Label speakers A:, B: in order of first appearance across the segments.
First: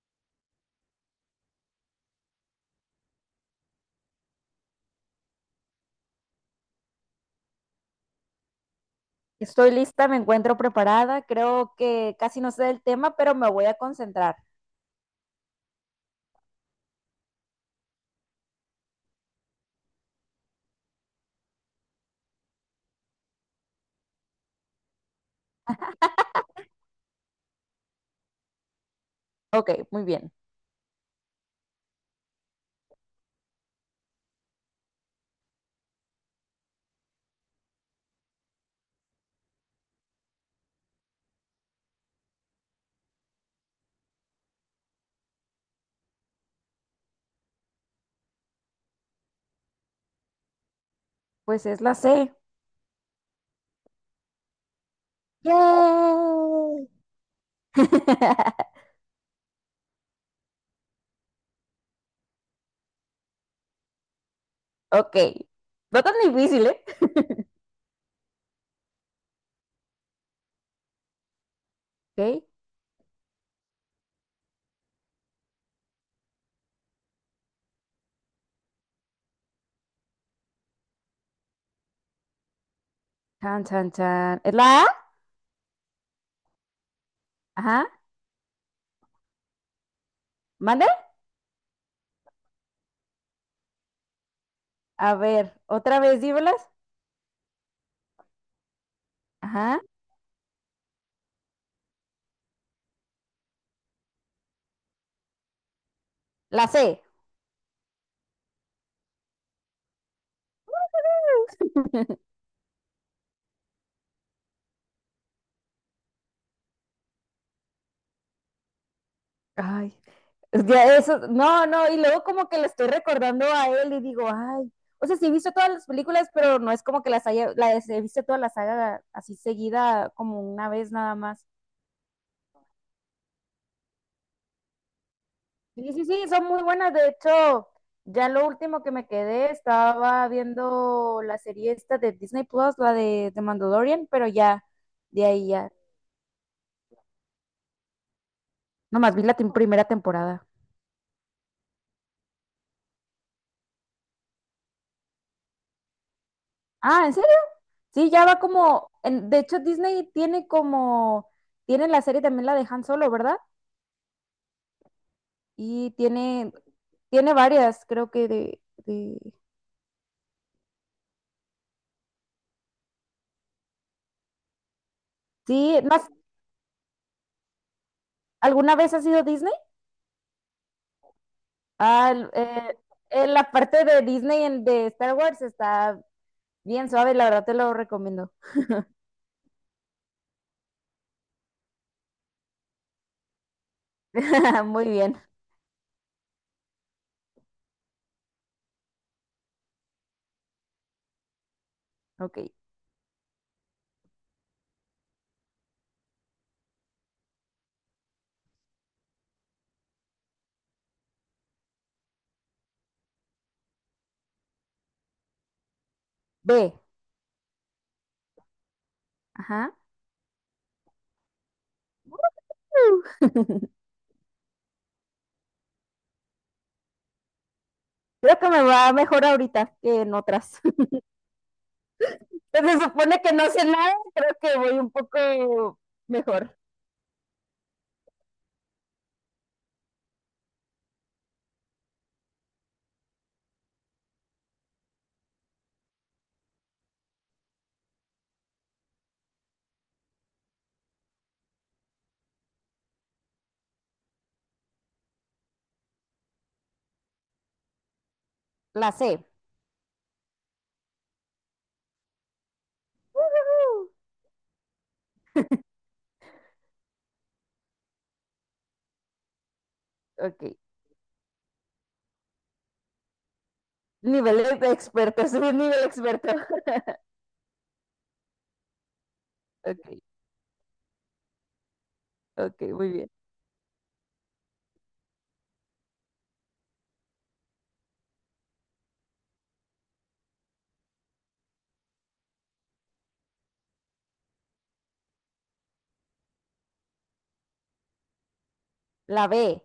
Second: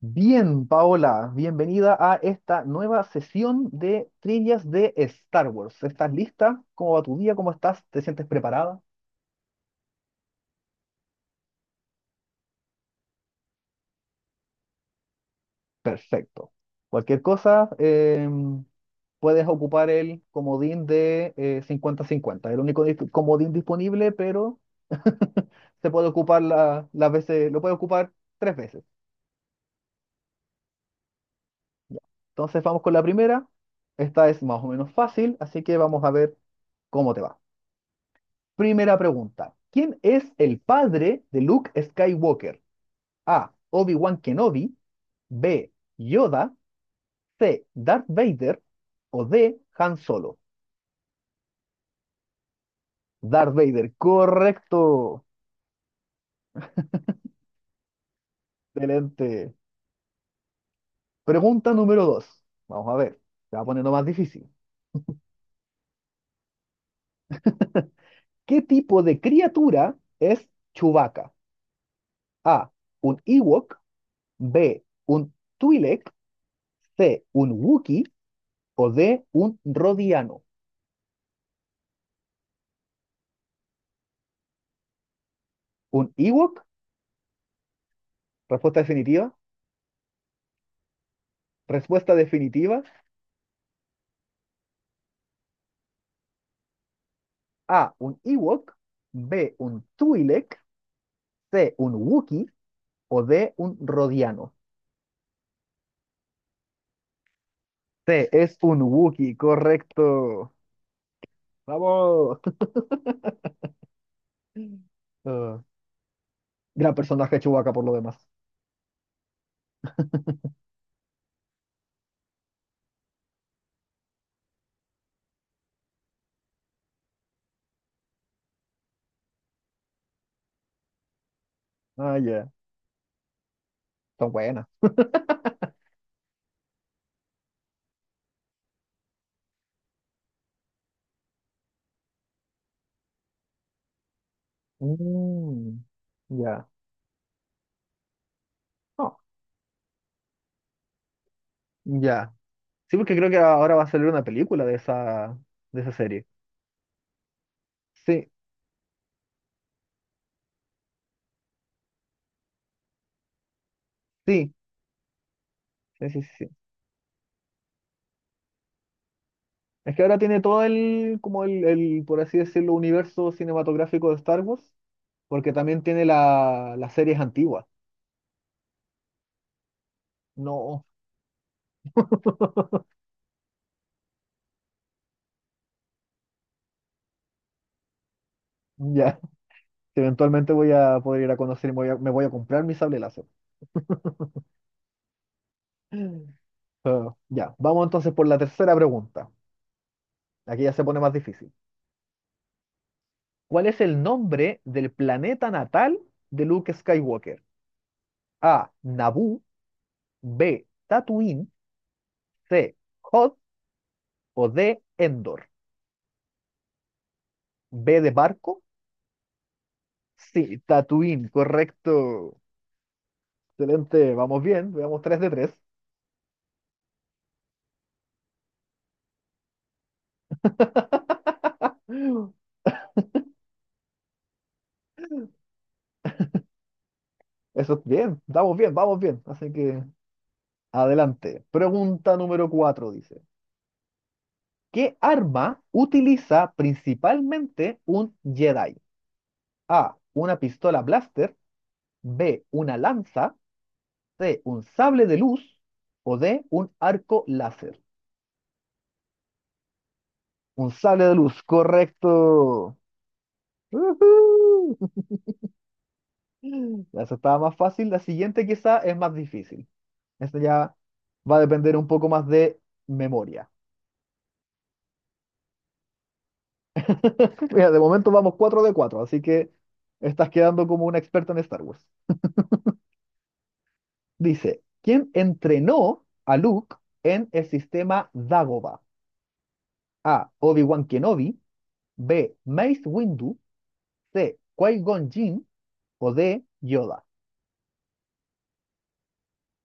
A: Bien, Paola, bienvenida a esta nueva sesión de trillas de Star Wars. ¿Estás lista? ¿Cómo va tu día? ¿Cómo estás? ¿Te sientes preparada?
B: Estoy lista, me encuentro preparada. Creo que casi no sé del tema, pero me voy a concentrar.
A: Perfecto. Cualquier cosa, puedes ocupar el comodín de 50-50. El único comodín disponible, pero se puede ocupar las veces, lo puedes ocupar 3 veces.
B: Ok, muy bien.
A: Ya. Entonces vamos con la primera. Esta es más o menos fácil, así que vamos a ver cómo te va. Primera pregunta. ¿Quién es el padre de Luke Skywalker? A, Obi-Wan Kenobi. B, Yoda. C, Darth Vader. O D, Han Solo.
B: Pues es la C.
A: Darth Vader. Correcto.
B: ¡Yay!
A: Excelente. Pregunta número dos. Vamos a ver. Se va poniendo más difícil.
B: Ok. No tan difícil, ¿eh?
A: ¿Qué tipo de criatura es Chewbacca?
B: Ok.
A: A, un Ewok. B, un Twi'lek. C, un Wookiee. O D, un Rodiano.
B: Chan, chan, chan. ¿Es la A?
A: Un Ewok.
B: Ajá.
A: Respuesta definitiva.
B: ¿Mande?
A: Respuesta definitiva.
B: A ver, otra vez, dímelas.
A: A, un Ewok. B,
B: Ajá.
A: un Twi'lek. C, un Wookiee. O D, un Rodiano.
B: La C.
A: C, es un Wookiee, correcto. Vamos. Ah, gran personaje Chewbacca por lo demás.
B: Ay, ya eso, no, no, y luego como que le estoy recordando a él y digo, ay, o sea, sí he visto todas las películas, pero no es como que las he visto toda la saga así seguida como una vez nada más.
A: Ah, ya. Son buenas.
B: Sí, sí, sí, son muy buenas, de hecho, ya lo último que me quedé, estaba viendo la serie esta de Disney Plus, la de Mandalorian, pero ya, de ahí ya,
A: Mm, ya.
B: nomás
A: No,
B: vi la primera temporada.
A: ya. Sí, porque creo que ahora va a salir una película de esa serie.
B: Ah, ¿en serio? Sí, ya
A: Sí,
B: va como, de hecho Disney tiene como, tiene la serie también la de Han Solo, ¿verdad?
A: sí,
B: y
A: sí, sí, sí.
B: tiene varias, creo que
A: Es que ahora tiene todo el, como el, por así decirlo, universo cinematográfico de Star Wars, porque
B: Sí,
A: también
B: no,
A: tiene las series antiguas.
B: ¿alguna vez has ido a Disney?
A: No,
B: Ah, en la parte de Disney de Star Wars está bien suave, la verdad te lo recomiendo.
A: ya, eventualmente voy a poder ir a conocer y me voy a comprar mi sable láser.
B: Muy bien,
A: Pero, ya, vamos entonces por la tercera pregunta. Aquí ya se pone más difícil.
B: ok.
A: ¿Cuál es el nombre del planeta natal de Luke Skywalker? A, Naboo. B, Tatooine. C, Hoth. O D, Endor.
B: B,
A: B de barco.
B: ajá.
A: Sí, Tatooine, correcto. Excelente, vamos bien, veamos 3 de 3.
B: Creo que me va mejor ahorita que en otras. Pues se supone que no sé nada, creo que voy un poco mejor.
A: Eso es bien, vamos bien, vamos bien. Así que adelante. Pregunta número 4 dice, ¿qué arma utiliza principalmente un Jedi? A, una pistola blaster. B, una lanza. C, un sable de luz. O D, un arco láser.
B: La C.
A: Un sable de luz, correcto.
B: Ujú.
A: ¡Uhú! Ya, esa estaba más fácil. La siguiente quizá es más difícil. Esta
B: Ok.
A: ya va a depender un poco más de memoria.
B: Nivel de experto, subí nivel experto.
A: Mira, de momento vamos 4 de 4, así que
B: Ok.
A: estás quedando como una experta en Star Wars.
B: Ok, muy bien.
A: Dice, ¿quién entrenó a Luke en el sistema Dagobah? A, Obi-Wan Kenobi. B, Mace Windu. C, Qui-Gon Jinn. O D, Yoda.
B: La B.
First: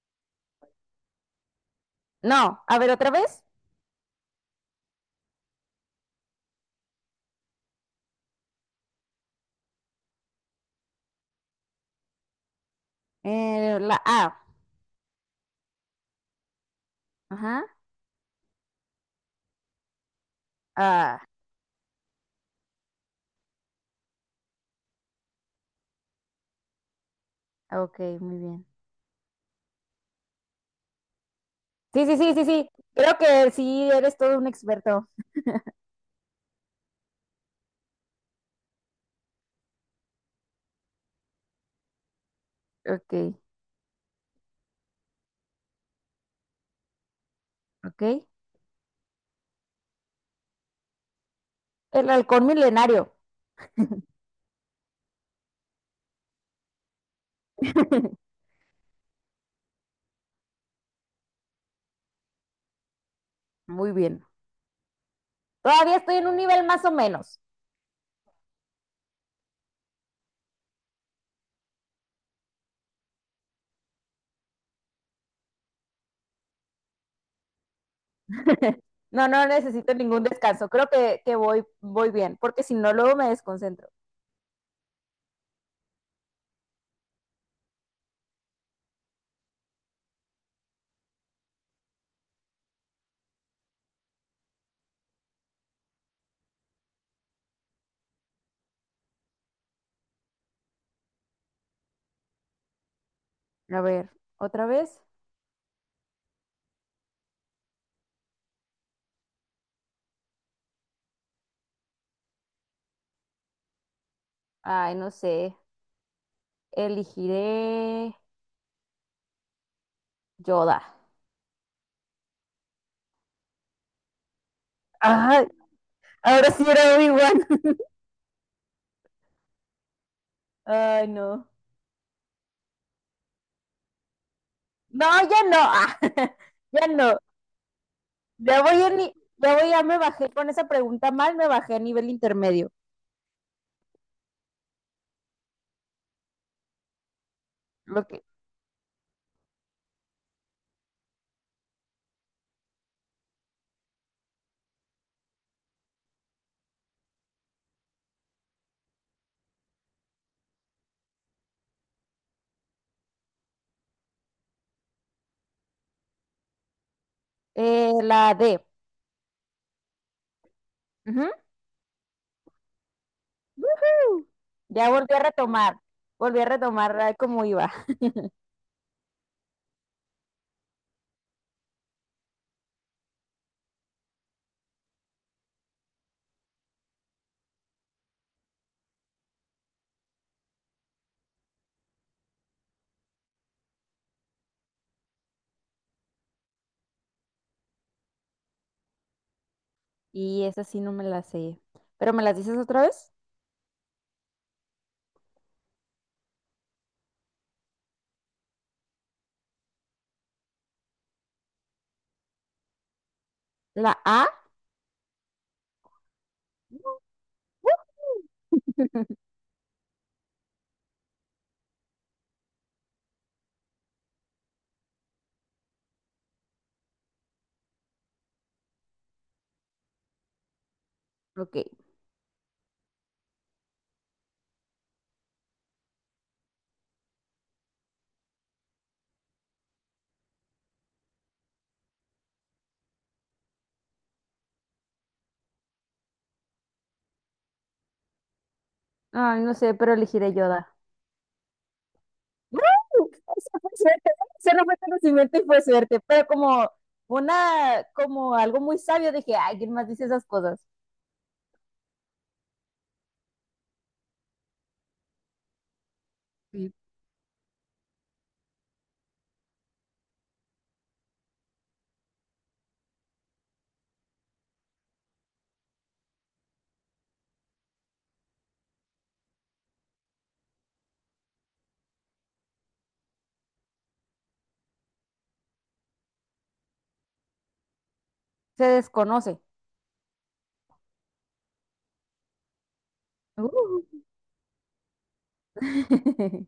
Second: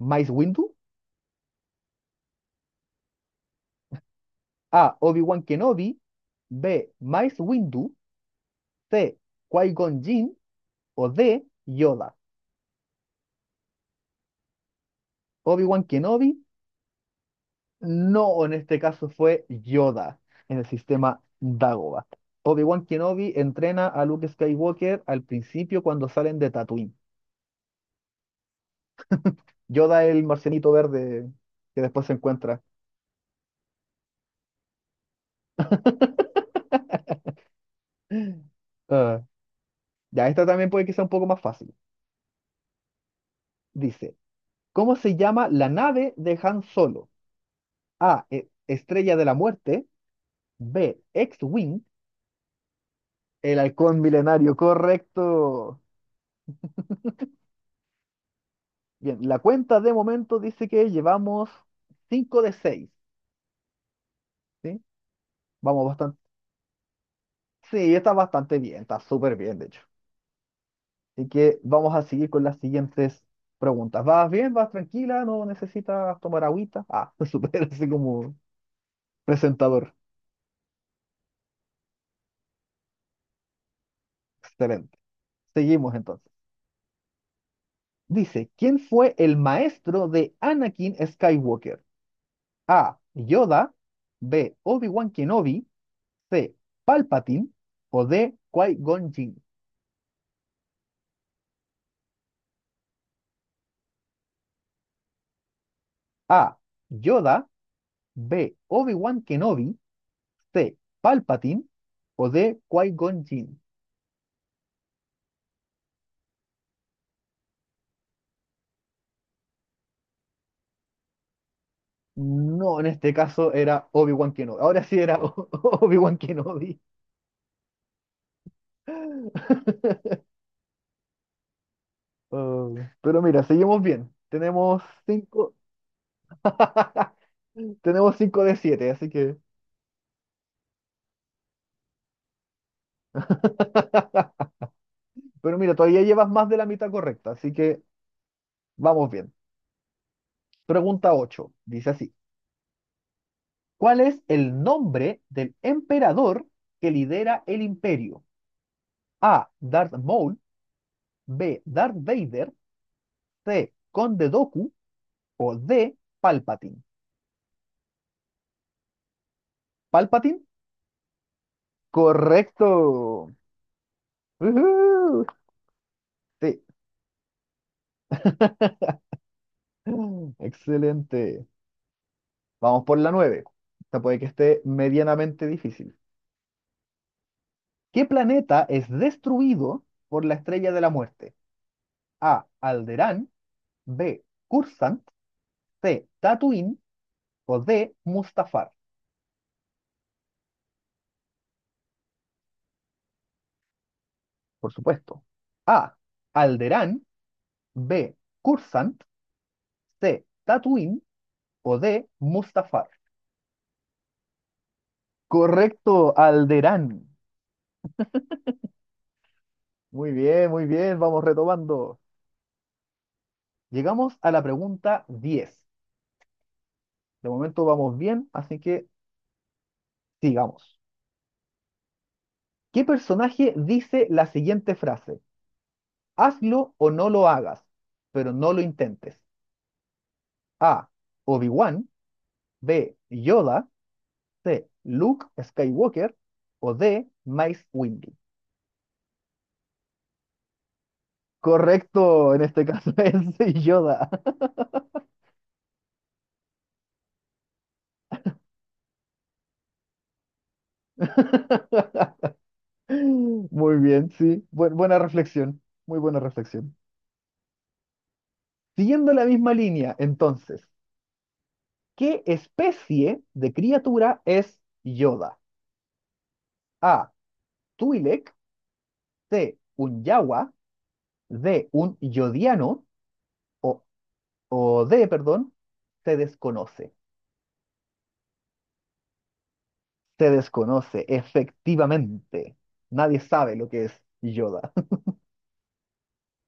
A: Mace Windu.
B: No, a ver otra vez.
A: A, Obi-Wan Kenobi. B, Mace Windu. C, Qui-Gon Jinn. O D, Yoda.
B: La A.
A: Obi-Wan Kenobi,
B: Ajá.
A: no, o en este caso fue Yoda en el
B: Ah,
A: sistema Dagobah. Obi-Wan Kenobi entrena a Luke Skywalker al principio cuando salen de Tatooine.
B: ok, muy bien.
A: Yoda es el marcianito verde que
B: Sí,
A: después se
B: sí, sí, sí,
A: encuentra.
B: sí. Creo que sí, eres todo un experto.
A: Ah, ya, esta también puede que sea un poco más fácil.
B: Ok,
A: Dice, ¿cómo se llama la nave de Han Solo?
B: ok.
A: A, Estrella de la Muerte. B, X-Wing.
B: El halcón milenario.
A: El halcón milenario, correcto. Bien, la cuenta de momento dice que llevamos 5 de 6,
B: Muy bien.
A: ¿sí? Vamos
B: Todavía estoy
A: bastante.
B: en un nivel más o menos.
A: Sí, está bastante bien, está súper bien, de hecho. Así que vamos a seguir con las siguientes preguntas. ¿Vas bien? ¿Vas tranquila? ¿No necesitas tomar agüita? Ah, súper, así como
B: No, no
A: presentador.
B: necesito ningún descanso. Creo que voy bien, porque si no, luego me desconcentro.
A: Excelente. Seguimos entonces. Dice, ¿quién fue el maestro de Anakin Skywalker? A, Yoda. B, Obi-Wan Kenobi. C, Palpatine. O D, Qui-Gon Jinn.
B: A ver, otra vez.
A: A, Yoda. B, Obi-Wan Kenobi. C, Palpatine. O D, Qui-Gon Jinn.
B: Ay, no sé. Elegiré Yoda.
A: No, en este caso era Obi-Wan Kenobi. Ahora sí era
B: Ay,
A: Obi-Wan
B: ahora sí
A: Kenobi.
B: era Obi-Wan. Ay, no.
A: Oh, pero mira, seguimos bien. Tenemos
B: No, ya
A: cinco.
B: no. Ya no.
A: Tenemos cinco de
B: Ya voy a
A: siete, así
B: ni-
A: que.
B: ya voy, ya me bajé con esa pregunta mal, me bajé a nivel intermedio.
A: Pero mira, todavía llevas más de la mitad correcta, así que
B: Lo que,
A: vamos bien. Pregunta 8. Dice así. ¿Cuál es el nombre del emperador que lidera el imperio? A, Darth Maul. B, Darth Vader. C, Conde Doku. O D, Palpatine.
B: la D.
A: Palpatine.
B: Ujú.
A: Correcto.
B: Ujú. Ya volví a
A: Ujú.
B: retomar. Volví a
A: Sí.
B: retomar cómo iba.
A: Excelente. Vamos por la 9. Esta puede que esté medianamente difícil. ¿Qué planeta es destruido por la estrella de la muerte? A, Alderaan. B, Coruscant. C, Tatooine. O D, Mustafar.
B: Y esa sí no me la sé. ¿Pero me las dices otra vez?
A: Por supuesto. A, Alderaan. B, Coruscant. C, Tatooine. O D, Mustafar.
B: ¿La A?
A: Correcto, Alderán.
B: Ujú.
A: Muy bien, vamos retomando. Llegamos a la pregunta 10. De momento vamos bien, así que sigamos.
B: Ok.
A: ¿Qué personaje dice la siguiente frase? Hazlo o no lo hagas, pero no lo intentes. A, Obi-Wan. B, Yoda. C, Luke Skywalker. O D, Mace Windu.
B: Ay, no sé, pero elegiré Yoda.
A: Correcto, en este caso es
B: Eso fue
A: Yoda.
B: suerte, ¿no? Eso no fue conocimiento y fue suerte, pero como como algo muy sabio, dije, ay, ¿quién más dice esas cosas?
A: Muy bien, sí. Buena reflexión, muy buena
B: Sí.
A: reflexión. Siguiendo la misma línea, entonces, ¿qué especie de criatura es Yoda? A, Twi'lek. C, un Yawa. D, un Yodiano. O, o D, perdón, se desconoce.
B: Se desconoce.
A: Se desconoce, efectivamente. Nadie sabe lo que
B: Uh.
A: es Yoda.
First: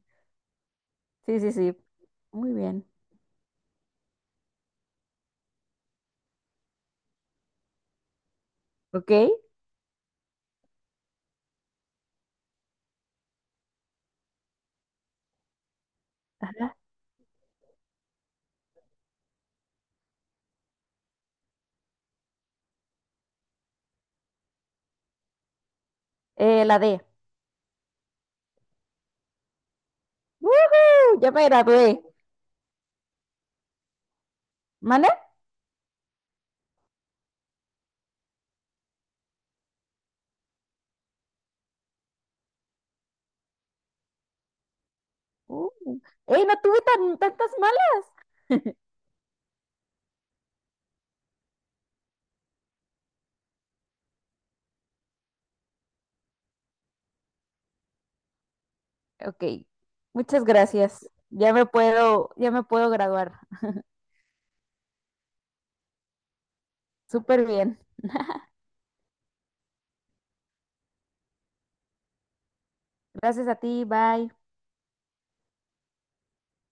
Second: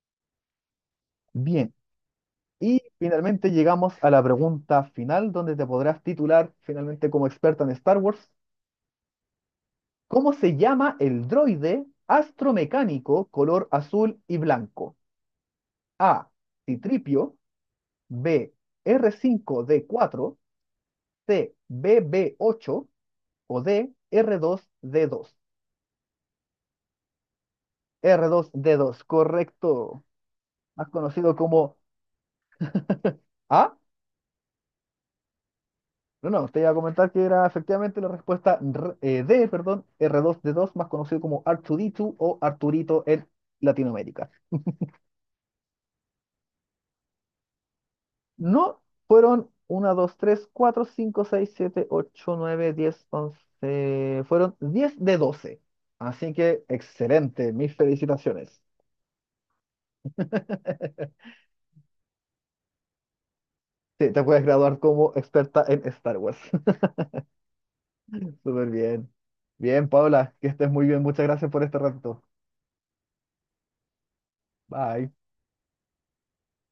B: Sí, sí,
A: Bien,
B: sí. Muy
A: y
B: bien.
A: finalmente llegamos a la pregunta final, donde te podrás titular finalmente como experta en Star Wars.
B: Ok.
A: ¿Cómo se llama el droide astromecánico color azul y blanco? A, Citripio. B, R5D4. C, BB8. O D, R2D2.
B: La D.
A: R2D2, correcto. Más
B: ¡Woohoo! Ya
A: conocido
B: me
A: como
B: gradué.
A: A.
B: ¿Mana?
A: No, no, te iba a comentar que era efectivamente la respuesta D, perdón, R2D2, más conocido como Arturito o Arturito en Latinoamérica.
B: Uh. ¡Ey, no tuve tantas malas!
A: No, fueron 1, dos, tres, cuatro, cinco, seis, siete, ocho, nueve, diez, once. Fueron 10 de 12. Así que excelente, mis felicitaciones.
B: Ok. Muchas gracias. Ya me puedo graduar.
A: Sí, te puedes graduar como experta en Star Wars.
B: Súper bien.
A: Súper bien. Bien, Paula, que estés muy bien. Muchas gracias por este rato.
B: Gracias a ti. Bye.
A: Bye.